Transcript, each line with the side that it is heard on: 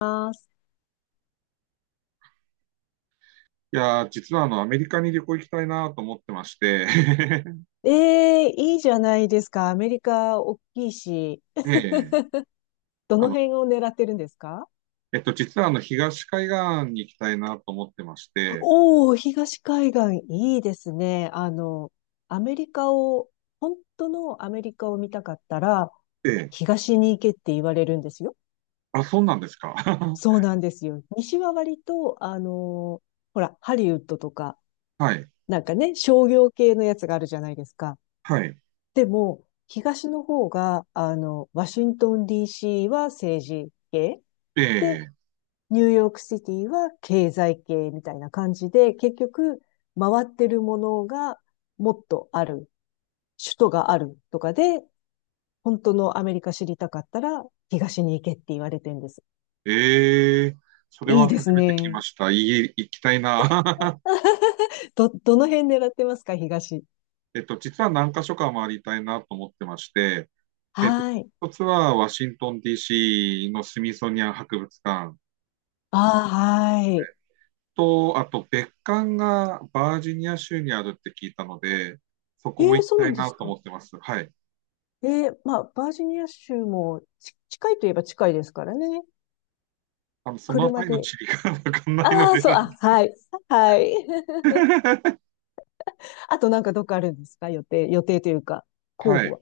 left: ます。
right: いやー、実はアメリカに旅行行きたいなと思ってまして、
left: ええ、いいじゃないですか。アメリカ大きいし、
right: で、
left: ど
right: あ
left: の
right: の、
left: 辺を狙ってるんですか？
right: 実は東海岸に行きたいなと思ってまして、
left: おおー、東海岸、いいですね。アメリカを、本当のアメリカを見たかったら、
right: で、
left: 東に行けって言われるんですよ。
right: あ、そうなんですか。
left: そう なんですよ。西は割と、ほら、ハリウッドとか、
right: はい、
left: なんかね、商業系のやつがあるじゃないですか。
right: はい。
left: でも、東の方が、ワシントン DC は政治系。で、
right: ええ
left: ニューヨークシティは経済系みたいな感じで、結局回ってるものがもっとある、首都があるとかで、本当のアメリカ知りたかったら東に行けって言われてるんです。
right: ええ、それ
left: いい
right: は
left: です
right: 初めて来
left: ね。
right: ました。いい、行きたいな。
left: どの辺狙ってますか、東。
right: 実は何か所か回りたいなと思ってまして、えっと、
left: はい。
right: 一つはワシントン DC のスミソニアン博物館。
left: ああ、はい。
right: と、あと別館がバージニア州にあるって聞いたので、そこ
left: え
right: も
left: え、
right: 行き
left: そう
right: た
left: な
right: い
left: んで
right: な
left: す
right: と
left: か。
right: 思ってます。はい。
left: ええ、まあ、バージニア州もち近いといえば近いですからね。
right: そのあた
left: 車
right: りの
left: で。
right: 地理が わかんないの
left: ああ、
right: で
left: そう、あ、はい。はい。あとなんかどっかあるんですか、予定、予定というか、候
right: は
left: 補
right: い。
left: は。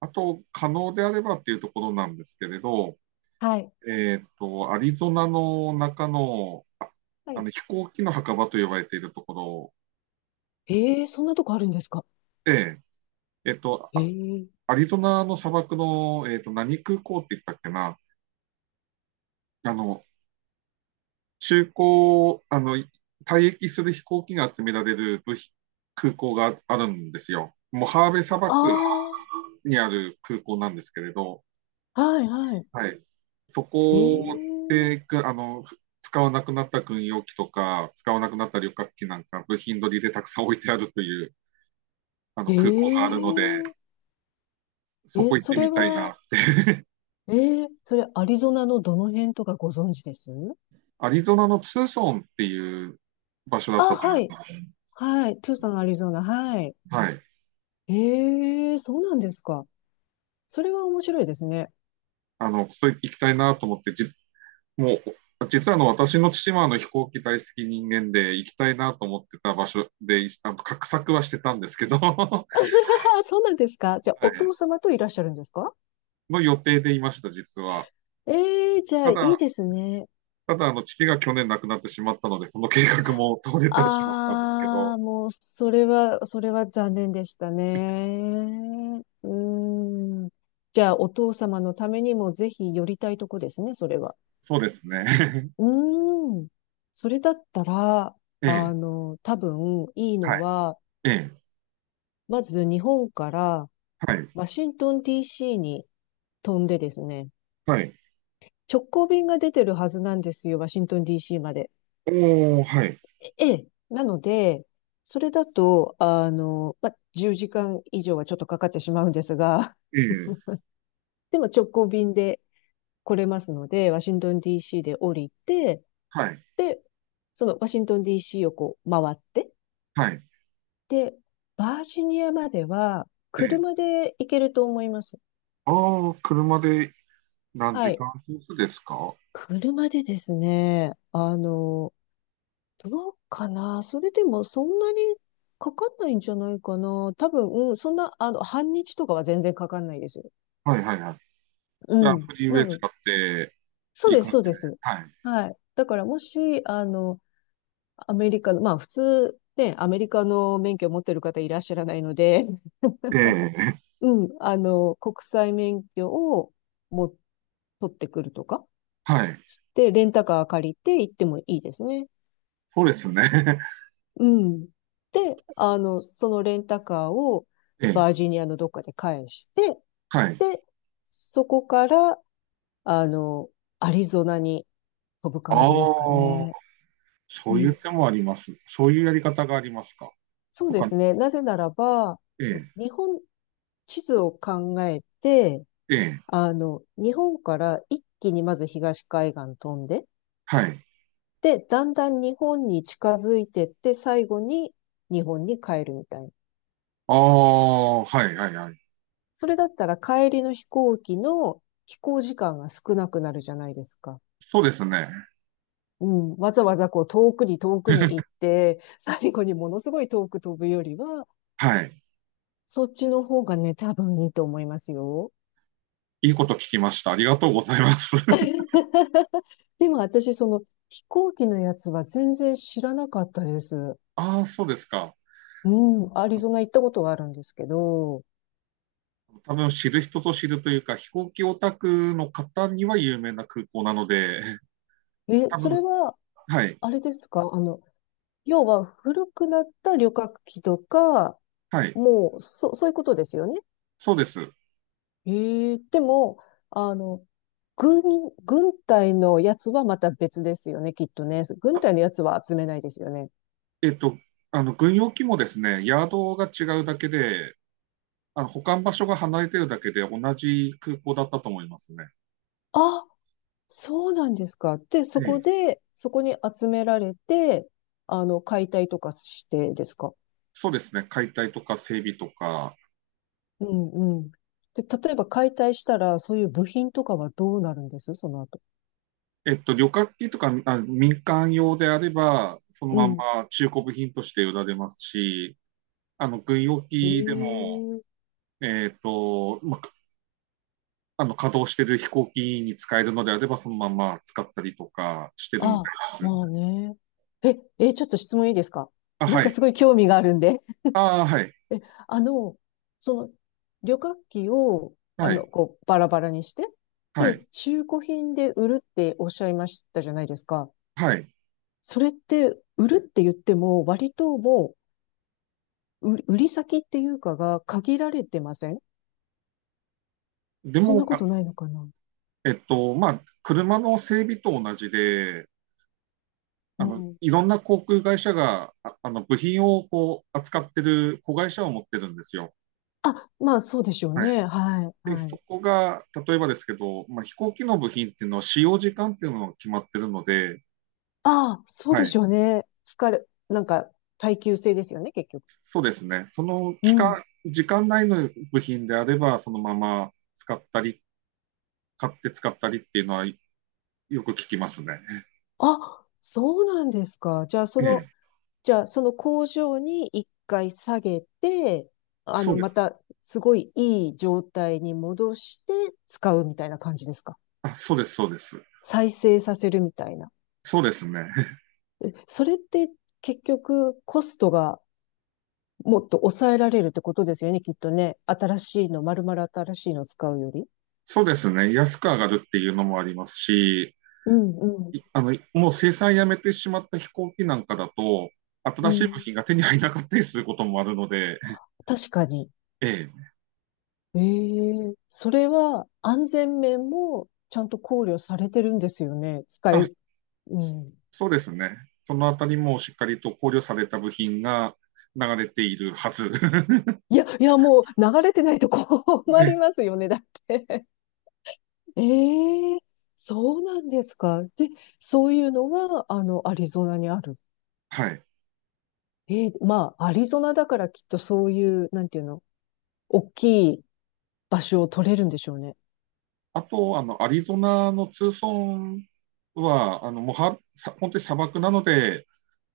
right: あと、可能であればっていうところなんですけれど、
left: はい。
right: アリゾナの中の、
left: はい。
right: 飛行機の墓場と呼ばれているところ
left: ええ、そんなとこあるんですか？
right: で、えっと、
left: ええ。
right: アリゾナの砂漠の、何空港って言ったっけな、あの、中古、退役する飛行機が集められる部品空港があるんですよ。もうハーベイ砂漠
left: あ
right: にある空港なんですけれど、
left: あ、はい、は
right: はい。そ
left: い。
right: こ
left: え
right: で、くあの、使わなくなった軍用機とか、使わなくなった旅客機なんか、部品取りでたくさん置いてあるというあ
left: え
right: の空港があるので、
left: え。
right: そ
left: ええ、
right: こ行っ
left: そ
right: てみ
left: れ
right: たい
left: は、
right: な。
left: ええ、それアリゾナのどの辺とかご存知です？
right: アリゾナのツーソンっていう場所だった
left: あ、
right: と思い
left: はい。
right: ます。
left: はい。トゥーサン、アリゾナ。はい。
right: はい。
left: ええ、そうなんですか。それは面白いですね。
right: それ行きたいなと思って、もう、実は私の父は飛行機大好き人間で行きたいなと思ってた場所で、画策はしてたんですけど、は
left: あ、そうなんですか。じゃあ、お
right: い
left: 父様といらっしゃるんですか？
right: の予定でいました、実は。
left: ええ、じゃあ、
right: た
left: い
right: だ、
left: いですね。
right: 父が去年亡くなってしまったので、その計画も途絶てしまったんですけど、
left: ああ、もう、それは、それは残念でしたね。うーん。じゃあ、お父様のためにもぜひ寄りたいとこですね、それは。
right: そうですね。
left: うーん。それだったら、
right: ええ、
left: 多分、いい
right: は
left: の
right: い、
left: は、
right: ええ、
left: まず日本から
right: はい、
left: ワシントン DC に飛んでですね、
right: はい。
left: 直行便が出てるはずなんですよ、ワシントン DC まで。
right: おー、はい、
left: ええ、なので、それだと、まあ、10時間以上はちょっとかかってしまうんですが、
right: ええ、
left: でも直行便で来れますので、ワシントン DC で降りて、
right: はい、
left: で、そのワシントン DC をこう回って、
right: はい、
left: で、バージニアまでは
right: ええ。
left: 車で行けると思います。
right: ああ、車で何
left: は
right: 時
left: い。
right: 間コースですか？は
left: 車でですね、どうかな、それでもそんなにかかんないんじゃないかな。多分、うん、そんな、半日とかは全然かかんないです。
right: い、はい、はい。じゃ
left: う
right: あ、
left: ん。
right: フリーウ
left: な
right: ェイ
left: の、
right: 使って
left: そう
right: いい
left: です、
right: 感
left: そう
right: じ
left: で
right: で。
left: す。
right: はい。
left: はい。だからもし、アメリカの、まあ普通、ね、アメリカの免許を持ってる方いらっしゃらないので、
right: ええ、
left: うん、国際免許をも、取ってくるとか
right: はい。
left: して、レンタカー借りて行ってもいいですね。
right: そうですね。
left: うん。で、そのレンタカーを
right: ええ、
left: バージニアのどっかで返して、
right: はい。
left: で、そこから、あの、アリゾナに飛ぶ
right: あ
left: 感じですか
right: あ、
left: ね。
right: そ
left: う
right: ういう
left: ん、
right: 手もあります。そういうやり方がありますか？
left: そう
right: と
left: で
right: か、
left: すね。なぜならば、
right: ええ、
left: 日本地図を考えて、
right: ええ、
left: 日本から一気にまず東海岸飛んで、
right: はい。
left: で、だんだん日本に近づいてって、最後に日本に帰るみたいな。
right: ああ、はいはいはい。
left: それだったら帰りの飛行機の飛行時間が少なくなるじゃないですか。
right: そうですね。
left: うん。わざわざこう遠くに遠くに行って、最後にものすごい遠く飛ぶよりは、
right: はい。
left: そっちの方がね、多分いいと思いますよ。
right: いいこと聞きました。ありがとうございます。
left: でも私、その飛行機のやつは全然知らなかったです。
right: ああ、そうですか。
left: うん、アリゾナ行ったことはあるんですけど、
right: 多分知る人ぞ知るというか、飛行機オタクの方には有名な空港なので、
left: え、
right: 多
left: それ
right: 分、
left: は、
right: はい、
left: あれですか、要は古くなった旅客機とか、
right: はい、
left: もう、そういうことですよね。
right: そうです。
left: ええ、でも、あの、軍、軍隊のやつはまた別ですよね、きっとね。軍隊の
right: あ
left: やつは集めないですよね。
right: えっと、軍用機もですね、ヤードが違うだけで、保管場所が離れてるだけで同じ空港だったと思いますね。
left: あ、そうなんですか。で、そ
right: え
left: こ
right: え、
left: で、そこに集められて、解体とかしてですか。
right: そうですね。解体とか整備とか、
left: うんうん。で、例えば解体したら、そういう部品とかはどうなるんですその後。
right: 旅客機とか、あ、民間用であれば、その
left: う
right: ま
left: ん。
right: ま中古部品として売られますし、軍用
left: え
right: 機でも、
left: え、
right: えっと、ま、あの、稼働してる飛行機に使えるのであれば、そのまま使ったりとかしてるみた
left: あ、
right: いです。
left: まあね。え、え、ちょっと質問いいですか？
right: あ、
left: なん
right: は
left: か
right: い。
left: すごい興味があるんで。
right: ああ、はい。
left: え、あの、その、旅客機を、
right: はい。
left: こう、バラバラにして、
right: は
left: で、
right: い。
left: 中古品で売るっておっしゃいましたじゃないですか。
right: はい。
left: それって売るって言っても、割ともう、売売り先っていうかが限られてません？
right: で
left: そん
right: も、
left: なこ
right: あ、
left: とないのかな。
right: まあ、車の整備と同じで、
left: うん。
right: いろんな航空会社が、あ、部品をこう、扱ってる子会社を持ってるんですよ。
left: あ、まあそうでしょう
right: はい。
left: ね。はい、
right: で、
left: はい。
right: そこが、例えばですけど、まあ、飛行機の部品っていうのは使用時間っていうのが決まってるので、
left: ああ、そう
right: は
left: でしょ
right: い。
left: うね。疲れ、なんか耐久性ですよね、結局。
right: そうですね。その
left: う
right: 期
left: ん。
right: 間、時間内の部品であれば、そのまま使ったり、買って使ったりっていうのはよく聞きますね。
left: あ、そうなんですか。じゃあそ
right: え
left: の、
right: え。
left: じゃあその工場に一回下げて、
right: そうで
left: ま
right: す。
left: たすごいいい状態に戻して使うみたいな感じですか。
right: あ、そうです、そうです。
left: 再生させるみたいな。
right: そうですね。
left: え、それって結局コストがもっと抑えられるってことですよね、きっとね。新しいの、丸々新しいのを使うより。
right: そうですね。安く上がるっていうのもありますし、
left: うんう
right: い
left: ん
right: あの、もう生産やめてしまった飛行機なんかだと、
left: う
right: 新しい部
left: ん。
right: 品が手に入らなかったりすることもあるので、
left: 確かに。
right: ええ、
left: ええ、それは安全面もちゃんと考慮されてるんですよね。使
right: あ、
left: い、うん。
right: そうですね。そのあたりもしっかりと考慮された部品が流れているはず。
left: いや、いや、もう流れてないと困りますよね、だって。ええ、そうなんですか。で、そういうのは、アリゾナにある。
right: はい。
left: まあ、アリゾナだからきっとそういう、なんていうの、大きい場所を取れるんでしょうね。
right: あと、アリゾナのツーソンは、あの、もうは、さ本当に砂漠なので、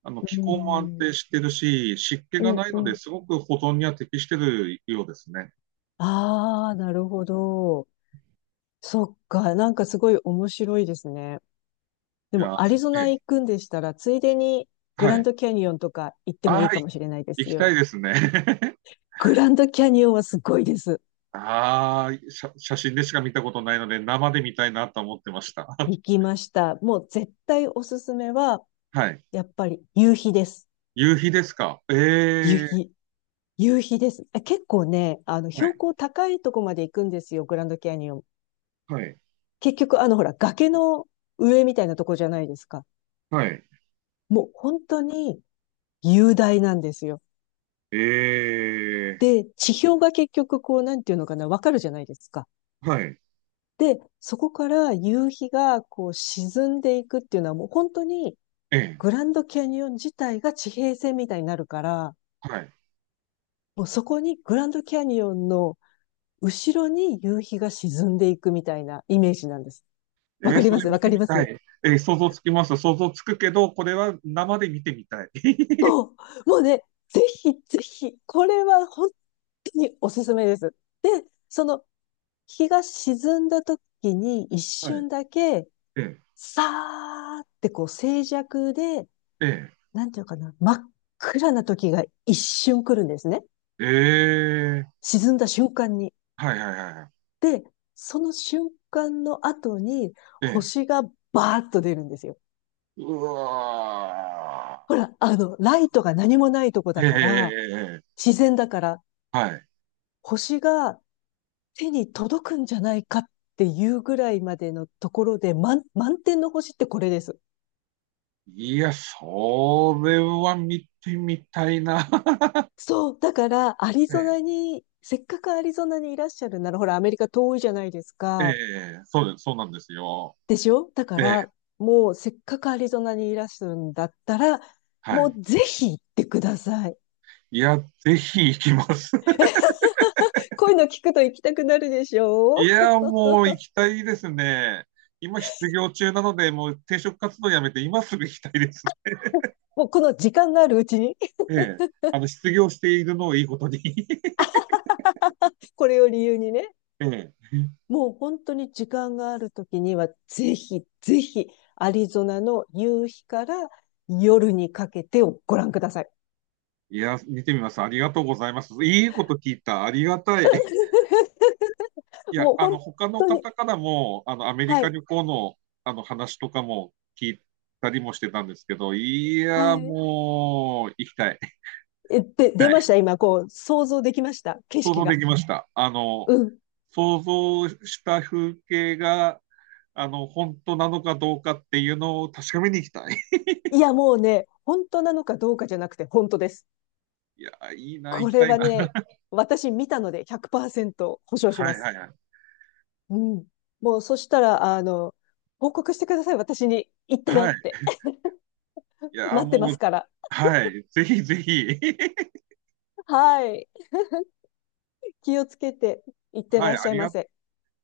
left: う
right: 気
left: ー
right: 候も安
left: ん、
right: 定してるし、湿気
left: う
right: が
left: ん、
right: ない
left: う
right: ので
left: ん。
right: すごく保存には適してるようですね。
left: ああ、なるほど。そっか、なんかすごい面白いですね。
right: い
left: でも、
right: や、
left: アリゾ
right: ええ、
left: ナ行くんでしたら、ついでにグ
right: は
left: ラン
right: い。
left: ドキャニオンとか行ってもい
right: あ
left: い
right: あ、
left: かもしれないで
right: 行
left: す
right: きた
left: よ。
right: いですね。
left: グランドキャニオンはすごいです。
right: ああ、写真でしか見たことないので、生で見たいなと思ってました。
left: 行きました。もう絶対おすすめは、
right: はい。
left: やっぱり夕日です。
right: 夕日ですか？え
left: 夕
right: え、
left: 日。夕日です。え、結構ね、
right: は
left: 標
right: い、
left: 高高いとこまで行くんですよ、グランドキャニオン。
right: はい、
left: 結局、ほら、崖の上みたいなとこじゃないですか。
right: はい。
left: もう本当に雄大なんですよ。
right: ええ、
left: で、地表が結局、こう、なんていうのかな、わかるじゃないですか。
right: はい、
left: で、そこから夕日が、こう、沈んでいくっていうのは、もう本当に、
right: ええ、
left: グランドキャニオン自体が地平線みたいになるから、
right: はい。
left: もうそこにグランドキャニオンの後ろに夕日が沈んでいくみたいなイメージなんです。わ
right: え
left: か
right: え、
left: り
right: そ
left: ま
right: れ
left: す、
right: 見
left: わか
right: て
left: り
right: み
left: ま
right: た
left: す。
right: い。ええ、想像つきます。想像つくけど、これは生で見てみたい。
left: そう、もうね、ぜひぜひ、これは本当におすすめです。で、その日が沈んだ時に一
right: はい。
left: 瞬だけ、
right: え
left: さーってこう静寂で、
right: ええ
left: なんていうかな、真っ暗な時が一瞬来るんですね。
right: えええ、
left: 沈んだ瞬間に。
right: はいはいはいはい。
left: で、その瞬間の後に
right: ええ、
left: 星がバーッと出るんですよ。
right: うわ
left: ほら、ライトが何もないとこ
right: ー。
left: だ
right: えええ
left: から、
right: えええええ、
left: 自然だから、
right: はい。
left: 星が手に届くんじゃないかっていうぐらいまでのところで、満点の星ってこれです。
right: いや、それは見てみたいな。
left: そう、だから、アリゾ
right: え
left: ナに、せっかくアリゾナにいらっしゃるなら、ほら、アメリカ遠いじゃないです
right: え、え
left: か。
right: え、そうです、そうなんですよ。
left: でしょ、だか
right: ええ、
left: ら、もう、せっかくアリゾナにいらっしゃるんだったら、
right: は
left: も
right: い。
left: うぜひ行ってください。
right: いや、ぜひ行きます。
left: こういうの聞くと行きたくなるでしょ
right: い
left: う？
right: や、もう行きたいですね。今失業中なので、もう転職活動やめて今すぐ行きたいです。
left: もうこの時間があるうちに、
right: ええ、失業しているのをいいことに
left: これを理由にね。
right: ええ、
left: もう本当に時間があるときには、ぜひ、ぜひ、アリゾナの夕日から夜にかけてをご覧ください。
right: いや、見てみます。ありがとうございます。いいこと聞いた。ありがたい。い や、
left: もう本
right: 他の
left: 当
right: 方
left: に、
right: からも、アメリ
left: は
right: カ
left: い、
right: 旅行の、話とかも聞いたりもしてたんですけど、いや、
left: はい。
right: もう、行きたい。行き
left: え、で、
right: た
left: 出
right: い。
left: ました今、こう、想像できました景
right: 想
left: 色
right: 像で
left: が。
right: きました。
left: うん。
right: 想像した風景が、本当なのかどうかっていうのを確かめに行きたい。
left: いや、もうね、本当なのかどうかじゃなくて、本当です。
right: いや、いいな、行
left: こ
right: き
left: れ
right: たい
left: は
right: な。
left: ね、私見たので100%保証し
right: は
left: ま
right: い
left: す。
right: はいはい。
left: うん。もう、そしたら、報告してください。私に行ったよ
right: は
left: っ
right: い。
left: て。
right: い や、
left: 待ってま
right: も
left: す
right: う、
left: から。
right: はい。ぜひぜひ。
left: はい。気をつけていっ て
right: は
left: ら
right: い。
left: っしゃいませ。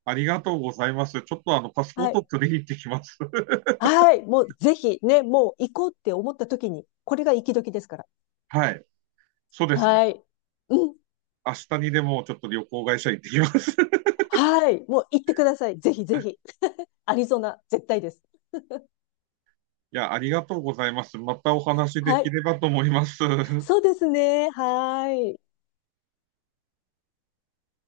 right: ありがとうございます。ちょっとパスポ
left: は
right: ート
left: い。
right: 取りに行ってきます。
left: はい。もうぜひね、もう行こうって思った時に、これが行き時ですから。
right: はい。そうですね。
left: はい。うん。
right: 明日にでもちょっと旅行会社行ってきます。
left: はい。もう行ってください。ぜひぜひ。アリゾナ、絶対です。
right: いや、ありがとうございます。またお話で
left: は
right: き
left: い。
right: ればと思います。
left: そうですね。はい。